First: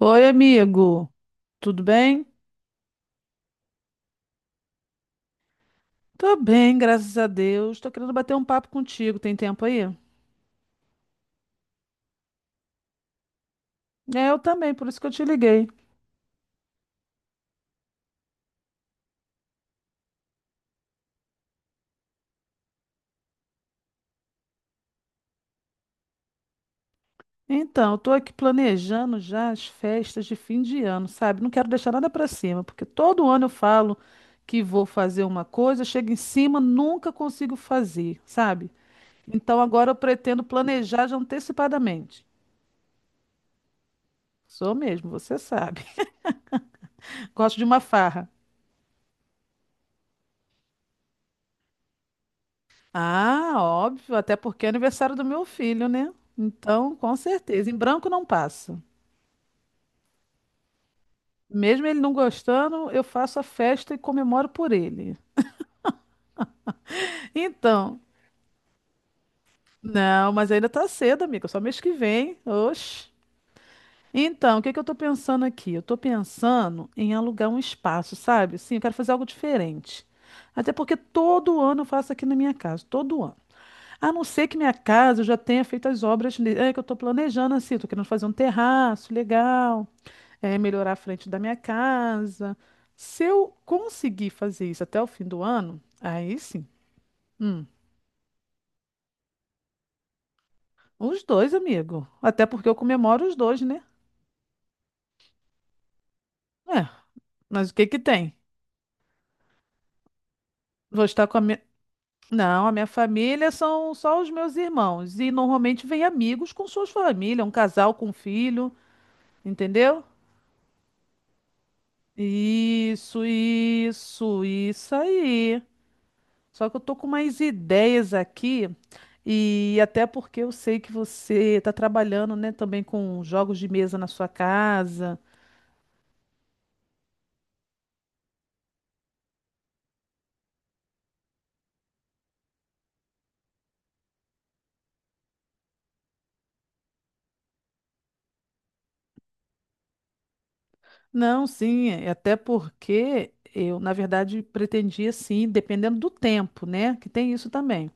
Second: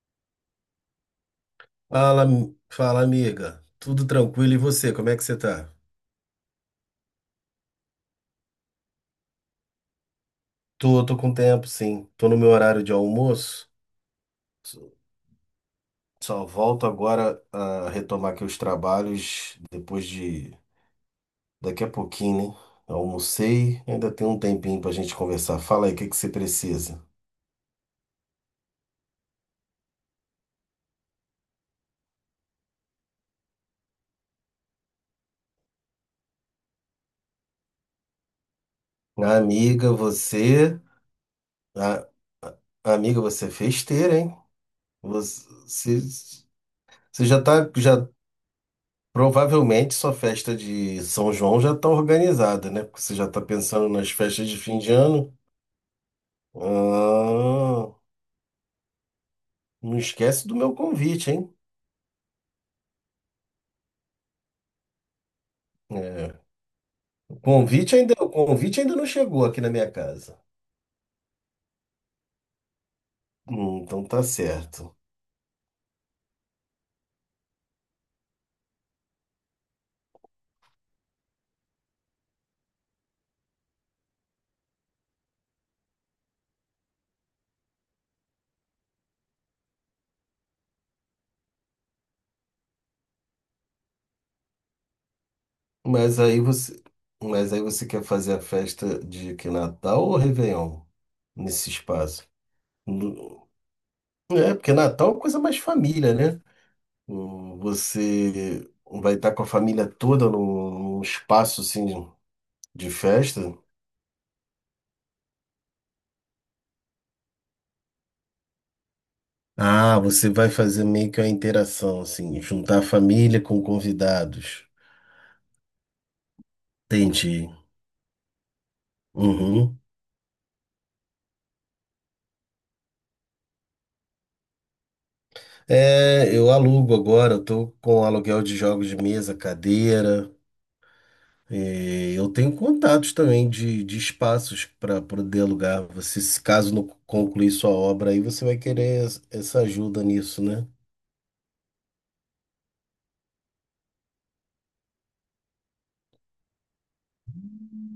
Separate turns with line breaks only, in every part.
Oi, amigo. Tudo
Fala,
bem?
am- fala, amiga. Tudo tranquilo? E você, como é que você tá?
Tô bem, graças a Deus. Tô querendo bater um papo contigo. Tem tempo aí?
Tô, com tempo, sim. Tô no meu horário de almoço.
É, eu também,
Só
por isso que eu te liguei.
só volto agora a retomar aqui os trabalhos depois de daqui a pouquinho, né? Almocei, ainda tem um tempinho pra gente conversar. Fala aí, o que que você precisa?
Então, eu tô aqui planejando já as festas de fim de ano, sabe? Não quero deixar nada pra cima, porque todo ano eu falo que vou fazer uma coisa, chego em cima, nunca consigo fazer, sabe? Então agora
Amiga,
eu pretendo
você,
planejar já
a-
antecipadamente.
amiga, você é festeira, hein?
Sou mesmo, você sabe.
Você, você você já
Gosto de
tá,
uma
já
farra.
Provavelmente sua festa de São João já está organizada, né? Porque você já está
Ah,
pensando nas
óbvio, até
festas de
porque é
fim de
aniversário do
ano.
meu filho, né? Então, com certeza, em
Ah,
branco não passa.
não esquece do meu convite, hein?
Mesmo ele não gostando, eu faço a festa e comemoro por ele.
É, o convite
Então,
ainda, o convite ainda não chegou aqui na minha
não,
casa.
mas ainda tá cedo, amiga, só mês que vem. Oxe.
Então tá
Então, o que que eu tô
certo.
pensando aqui? Eu tô pensando em alugar um espaço, sabe? Sim, eu quero fazer algo diferente. Até porque todo ano eu faço aqui na minha casa, todo ano. A não ser que minha casa eu já tenha feito as obras é, que eu estou planejando assim, tô querendo fazer um terraço legal, é, melhorar a frente da minha casa. Se eu conseguir fazer isso até o fim do ano,
Mas
aí
aí
sim.
você, mas aí
Hum,
você quer fazer a festa de que Natal ou Réveillon
os dois,
nesse
amigo.
espaço?
Até porque eu comemoro os
No-
dois, né?
É, porque Natal é uma coisa mais família, né?
É, mas o que que tem?
Você vai estar com a família toda num
Vou estar com a minha.
espaço assim
Não, a minha
de
família
festa?
são só os meus irmãos. E normalmente vem amigos com suas famílias, um casal com um filho,
Ah,
entendeu?
você vai fazer meio que uma interação, assim, juntar a
Isso,
família com
isso,
convidados.
isso aí. Só que eu tô com mais
Entendi.
ideias aqui,
Uhum.
e até porque eu sei que você tá trabalhando, né, também com jogos de mesa na sua casa.
É, eu alugo agora, eu tô com aluguel de jogos de mesa, cadeira. E eu tenho contatos também de espaços para poder alugar. Você, se caso não concluir sua obra aí, você vai querer essa ajuda nisso, né?
Não, sim, é até porque eu, na verdade, pretendia sim, dependendo do tempo, né? Que tem isso também.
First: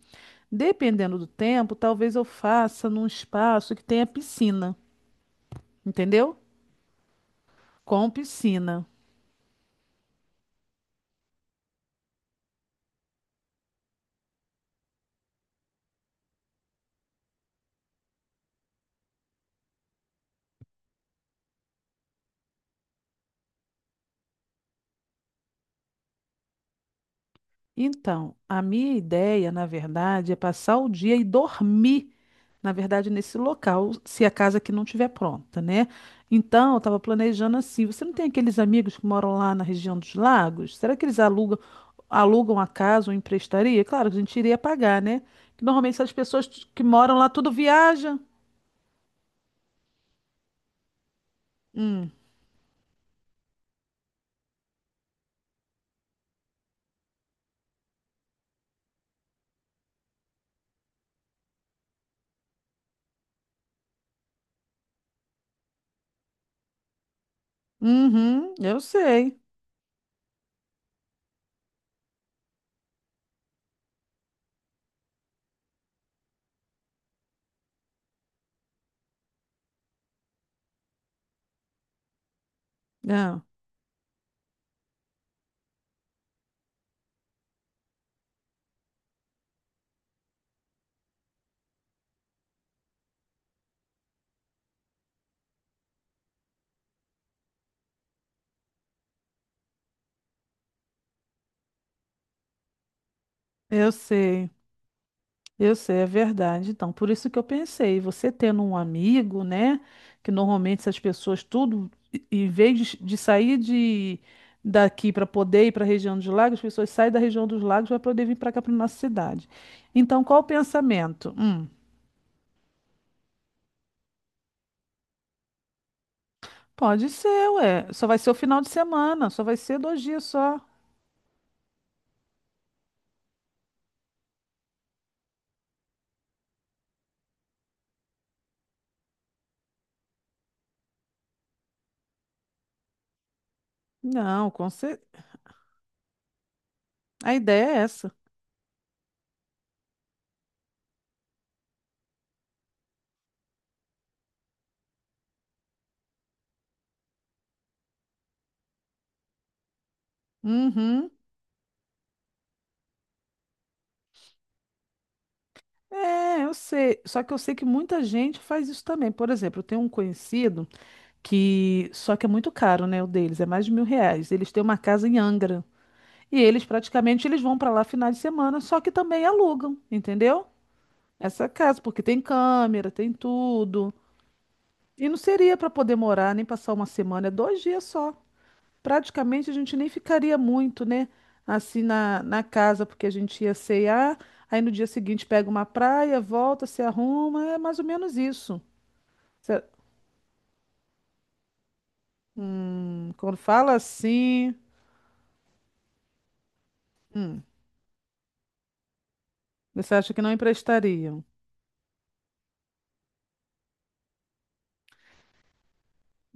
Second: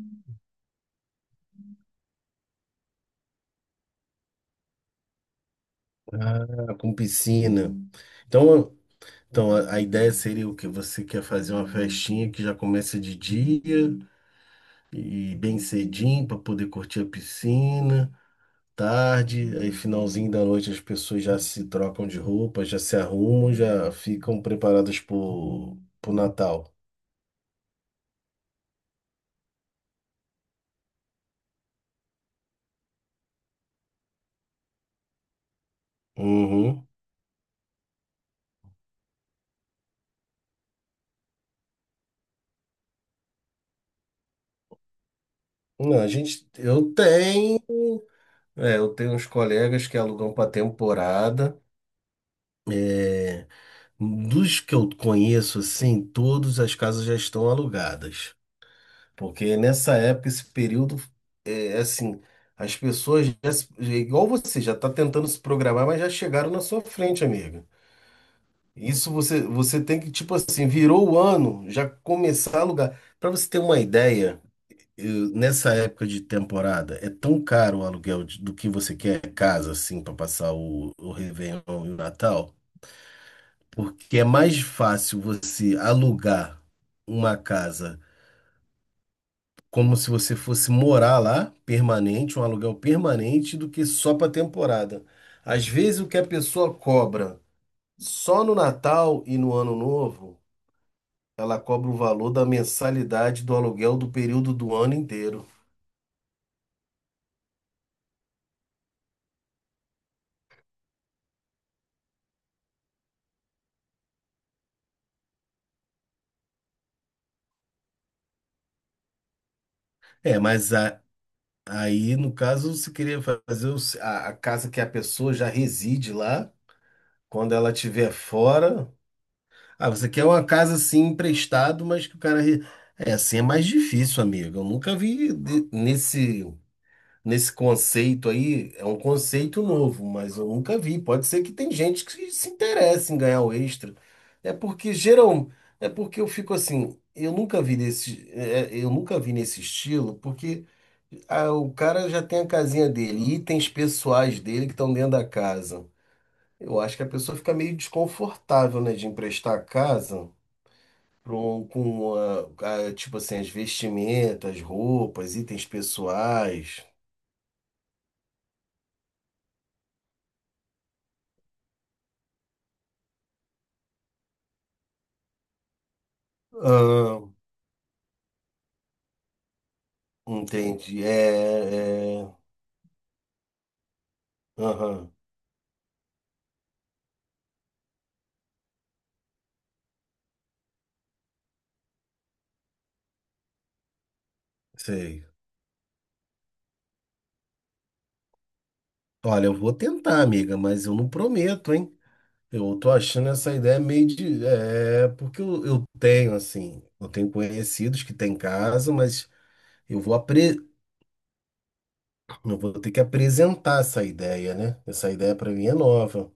Dependendo do tempo, talvez eu faça num espaço que tenha piscina, entendeu?
Ah, com piscina.
Com
Então,
piscina.
então, a ideia seria: o que você quer fazer? Uma festinha que já começa de dia e bem cedinho para poder curtir a piscina, tarde, aí finalzinho da noite as pessoas já se trocam de roupa, já se arrumam, já ficam preparadas para o Natal.
Então, a minha ideia, na verdade, é passar o dia e dormir, na verdade, nesse local, se a casa aqui não estiver pronta, né? Então, eu
Uhum.
estava planejando assim. Você não tem aqueles amigos que moram lá na região dos lagos? Será que eles alugam a casa ou emprestaria? Claro, que a gente iria pagar, né? Que normalmente
Não, a
essas pessoas
gente,
que
eu
moram lá tudo
tenho,
viajam.
é, eu tenho uns colegas que alugam para temporada.
Hum.
É, dos que eu conheço, assim, todas as casas já estão alugadas. Porque nessa época, esse período, é assim, as pessoas já, é igual você, já está tentando se programar, mas já chegaram na sua frente, amiga.
Uhum, eu
Isso
sei.
você, você tem que, tipo assim, virou o ano, já começar a alugar. Para você ter uma ideia, nessa época de temporada, é tão caro o aluguel do que você quer, casa, assim, para passar o Réveillon e o Natal,
É,
porque é mais fácil você alugar uma casa como se você fosse morar lá, permanente, um aluguel permanente, do que só para temporada. Às vezes o que a pessoa cobra só no Natal e no Ano Novo, ela cobra o valor da mensalidade do
eu
aluguel do
sei.
período do ano inteiro.
Eu sei, é verdade. Então, por isso que eu pensei, você tendo um amigo, né? Que normalmente essas pessoas tudo, em vez de sair de daqui para poder ir para a região dos lagos, as pessoas saem da região dos lagos para poder vir para cá para nossa cidade. Então,
É,
qual o
mas
pensamento? Hum,
aí, no caso, você queria fazer o se- a casa que a pessoa já reside lá,
pode ser,
quando ela
ué. Só
estiver
vai ser o final de
fora.
semana, só vai ser
Ah,
dois
você quer
dias
uma
só.
casa assim emprestado, mas que o cara, é, assim é mais difícil, amigo. Eu nunca vi nesse. Conceito aí, é um conceito novo, mas eu nunca vi. Pode ser que tem gente que se interesse em ganhar o extra.
Não.
É porque geral, é porque eu fico assim,
A ideia é essa.
eu nunca vi nesse estilo, porque o cara já tem a casinha dele, itens pessoais dele que estão dentro da casa. Eu acho que a pessoa fica meio desconfortável, né, de emprestar a casa.
Uhum.
Com tipo assim, as vestimentas, roupas, itens
É, eu
pessoais.
sei. Só que eu sei que muita gente faz isso também. Por exemplo, eu tenho um conhecido. Que só que é muito caro, né, o deles, é mais de R$ 1.000. Eles têm uma casa em Angra e eles praticamente eles vão para lá final de semana, só que também alugam, entendeu?
Entendi.
Essa casa, porque
É,
tem
é.
câmera, tem tudo. E
Aham.
não seria para poder morar nem passar uma semana, é 2 dias só. Praticamente a gente nem ficaria muito, né, assim na casa, porque a gente ia cear, aí no dia
Sei.
seguinte pega uma praia, volta, se arruma, é mais ou menos isso.
Olha, eu
Se-
vou tentar, amiga, mas eu não prometo, hein? Eu tô
Hum,
achando
quando
essa
fala
ideia meio de.
assim.
É, porque eu tenho, assim, eu tenho
Hum.
conhecidos que têm casa, mas
Você
eu
acha
vou,
que não
apre...
emprestariam?
eu vou ter que apresentar essa ideia, né? Essa ideia para mim é nova.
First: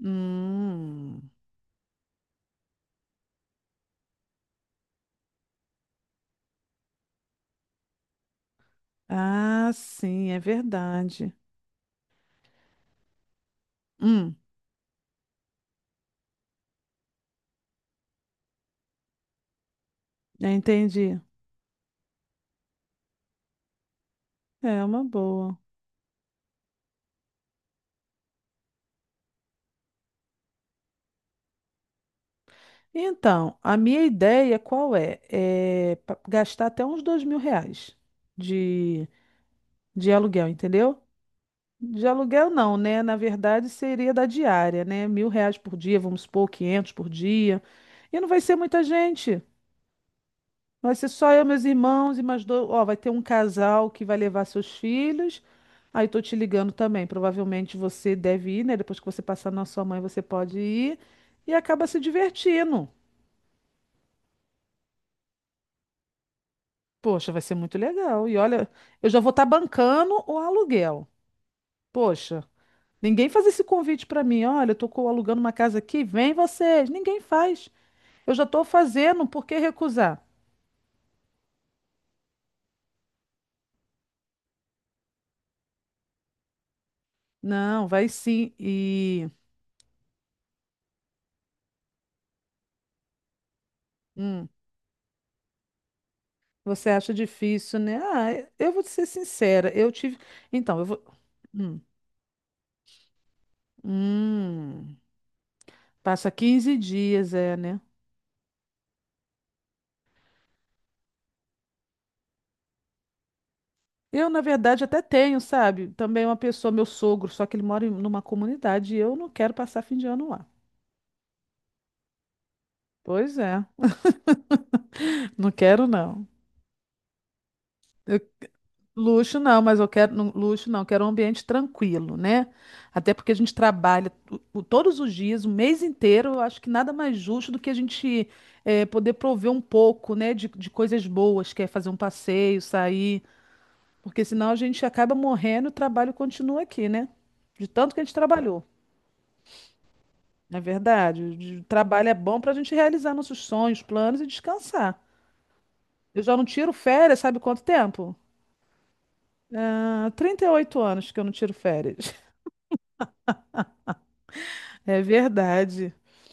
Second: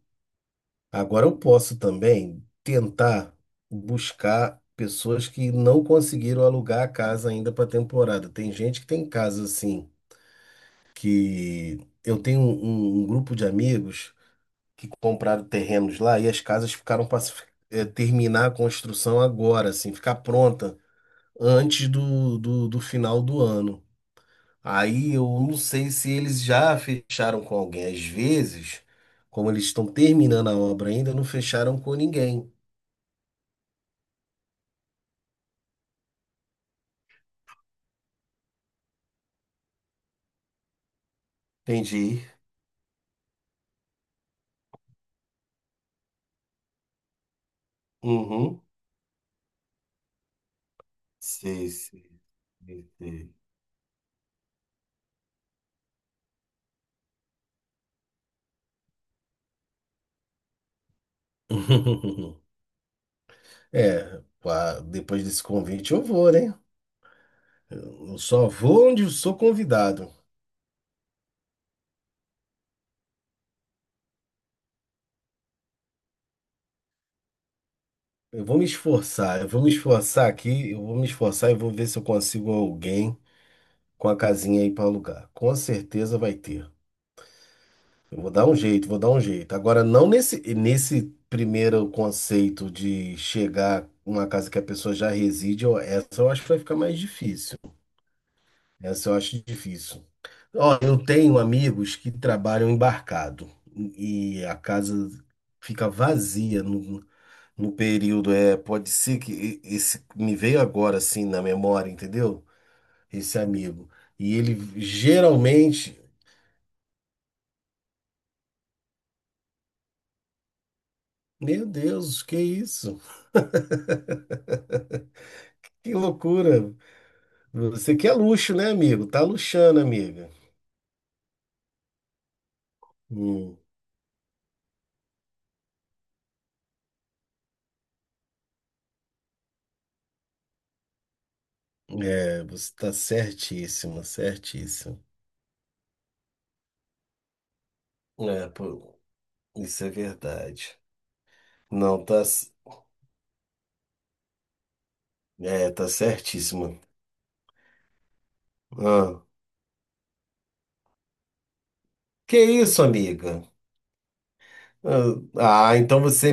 Agora
Hum.
eu posso também tentar buscar pessoas que não conseguiram alugar a casa ainda para temporada. Tem gente que tem casa
Ah,
assim
sim, é verdade.
que, eu tenho um grupo de amigos
Hum,
que compraram terrenos lá e as casas ficaram para terminar a construção agora, assim, ficar
eu
pronta
entendi.
antes do final do ano.
É uma
Aí eu não
boa.
sei se eles já fecharam com alguém. Às vezes, como eles estão terminando a obra ainda, não fecharam com ninguém.
Então, a minha ideia qual é? É gastar até uns R$ 2.000 de, de aluguel, entendeu? De
Entendi.
aluguel não, né? Na verdade, seria da diária, né? R$ 1.000 por dia, vamos supor, 500 por dia. E não vai ser
Uhum.
muita gente. Vai ser só eu, meus
Sei,
irmãos
sei,
e mais dois. Ó,
sei,
vai ter um
sei.
casal que vai levar seus filhos. Aí tô te ligando também. Provavelmente você deve ir, né? Depois que você passar na sua mãe, você pode ir. E acaba se divertindo.
É, pá, depois desse convite eu vou, né?
Poxa, vai ser muito
Eu
legal. E
só
olha,
vou onde
eu
eu
já vou
sou
estar
convidado.
bancando o aluguel. Poxa, ninguém faz esse convite para mim. Olha, eu tô alugando uma casa aqui, vem vocês. Ninguém faz. Eu
Eu
já
vou
tô
me
fazendo,
esforçar,
por
eu
que
vou me
recusar?
esforçar aqui, eu vou me esforçar e vou ver se eu consigo alguém com a casinha aí para alugar. Com certeza vai ter.
Não, vai
Eu vou dar
sim.
um jeito, vou dar um
E.
jeito. Agora, não nesse primeiro conceito de chegar uma
Hum.
casa que a pessoa já reside, essa eu acho que vai ficar
Você
mais
acha
difícil.
difícil, né? Ah, eu vou te ser
Essa eu acho
sincera, eu
difícil.
tive. Então,
Ó,
eu
eu
vou.
tenho
Hum,
amigos que trabalham embarcado e a
hum,
casa fica
passa
vazia
15
não,
dias, é,
no
né?
período, pode ser que esse me veio agora assim na memória, entendeu? Esse amigo.
Eu,
E
na
ele
verdade, até tenho, sabe?
geralmente,
Também uma pessoa, meu sogro, só que ele mora em numa comunidade e eu não quero passar fim de ano lá.
meu Deus, que isso?
Pois é, não quero
Que
não.
loucura. Você quer luxo, né, amigo? Tá
Luxo não, mas
luxando,
eu quero
amiga.
luxo não, eu quero um ambiente tranquilo, né? Até porque a gente
Hum,
trabalha todos os dias, o mês inteiro, eu acho que nada mais justo do que a gente poder prover um pouco, né, de coisas boas, que é fazer um
é,
passeio,
você tá
sair,
certíssima,
porque senão a gente
certíssima.
acaba morrendo e o trabalho continua aqui, né? De tanto que a gente
É,
trabalhou,
pô, isso é
na
verdade.
verdade. O
Não,
trabalho é
tá,
bom para a gente realizar nossos sonhos, planos e descansar.
é, tá
Eu já não tiro
certíssima.
férias, sabe quanto tempo?
Ah,
Ah, 38 anos que eu não tiro férias.
que isso, amiga?
É
Ah,
verdade.
então você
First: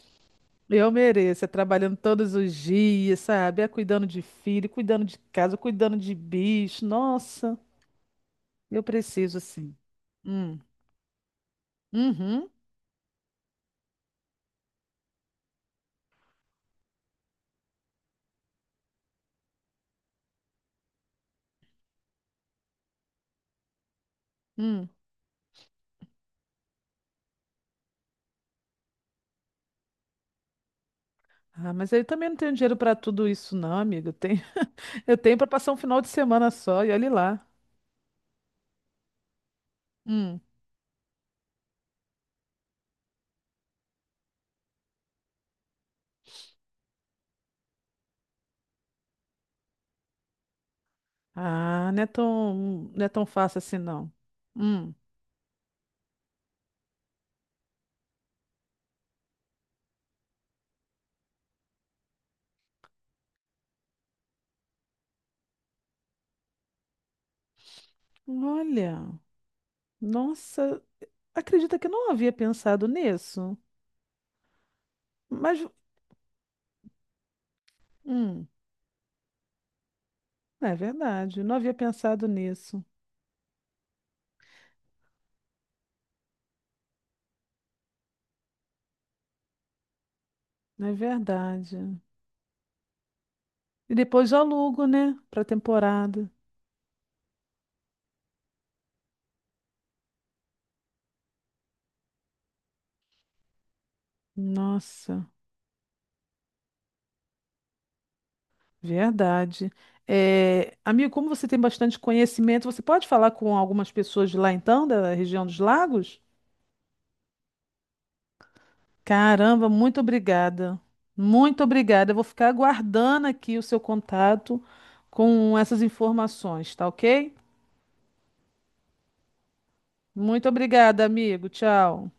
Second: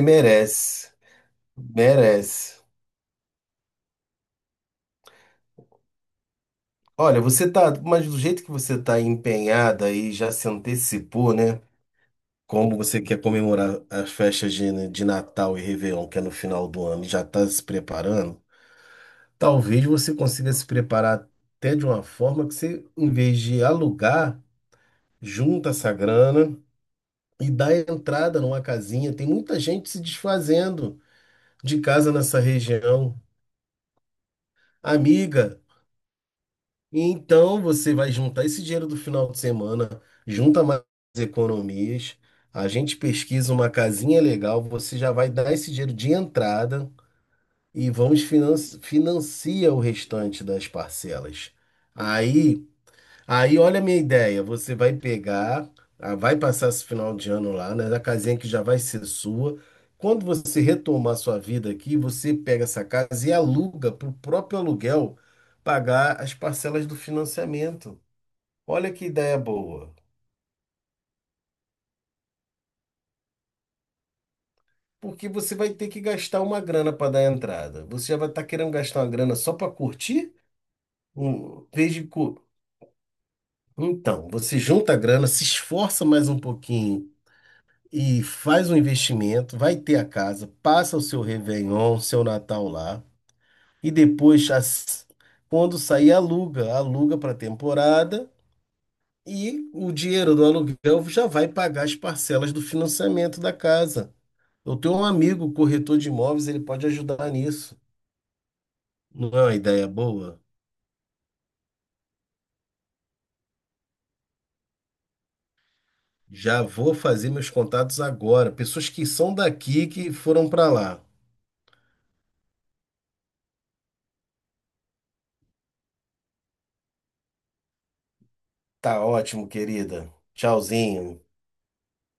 Eu
merece.
mereço, é trabalhando todos os
Merece.
dias, sabe? É cuidando de filho, cuidando de casa, cuidando de bicho.
Olha,
Nossa,
mas do jeito que você
eu
tá
preciso sim.
empenhada e já se
Hum.
antecipou, né?
Uhum.
Como você quer comemorar as festas né, de Natal e Réveillon, que é no final do ano, e já está se preparando, talvez você consiga se preparar até de uma forma que você, em vez de alugar,
Hum.
junta essa grana e dá entrada numa casinha. Tem muita gente se desfazendo
Ah,
de
mas eu
casa
também não
nessa
tenho dinheiro para
região.
tudo isso, não, amiga. Eu tenho, eu tenho para
Amiga.
passar um final de semana só e
E
olhe lá.
então você vai juntar esse dinheiro do final de semana,
Hum.
junta mais economias, a gente pesquisa uma casinha legal, você já vai dar esse dinheiro de entrada e vamos financia o restante das parcelas.
Ah, não é tão,
Aí
não é tão fácil
Aí,
assim,
olha a minha
não.
ideia: você vai
Hum.
pegar, vai passar esse final de ano lá, né, na casinha que já vai ser sua. Quando você retomar sua vida aqui, você pega essa casa e aluga, para o próprio aluguel pagar as parcelas do financiamento. Olha que
Olha,
ideia boa!
nossa, acredita que eu não havia pensado nisso.
Porque você
Mas,
vai ter que gastar uma grana para dar entrada. Você já vai estar
hum.
querendo gastar uma grana só para curtir?
É verdade, não
Um, em
havia
vez de
pensado
cu-
nisso.
Então, você junta a grana, se esforça mais um pouquinho e faz um investimento, vai ter a casa,
É
passa o seu
verdade.
Réveillon, seu Natal lá, e
E depois eu
depois,
alugo, né, para
quando sair,
temporada.
aluga, para temporada e o dinheiro do aluguel já vai pagar as parcelas do financiamento da casa. Eu tenho um
Nossa,
amigo corretor de imóveis, ele pode ajudar nisso. Não é uma
verdade.
ideia boa?
É, amigo, como você tem bastante conhecimento, você pode falar com algumas pessoas de lá então, da região dos lagos?
Já vou fazer meus contatos agora. Pessoas que são
Caramba,
daqui
muito
que foram para
obrigada.
lá.
Muito obrigada. Eu vou ficar aguardando aqui o seu contato com essas informações, tá ok?
Tá ótimo, querida.
Muito obrigada,
Tchauzinho.
amigo. Tchau.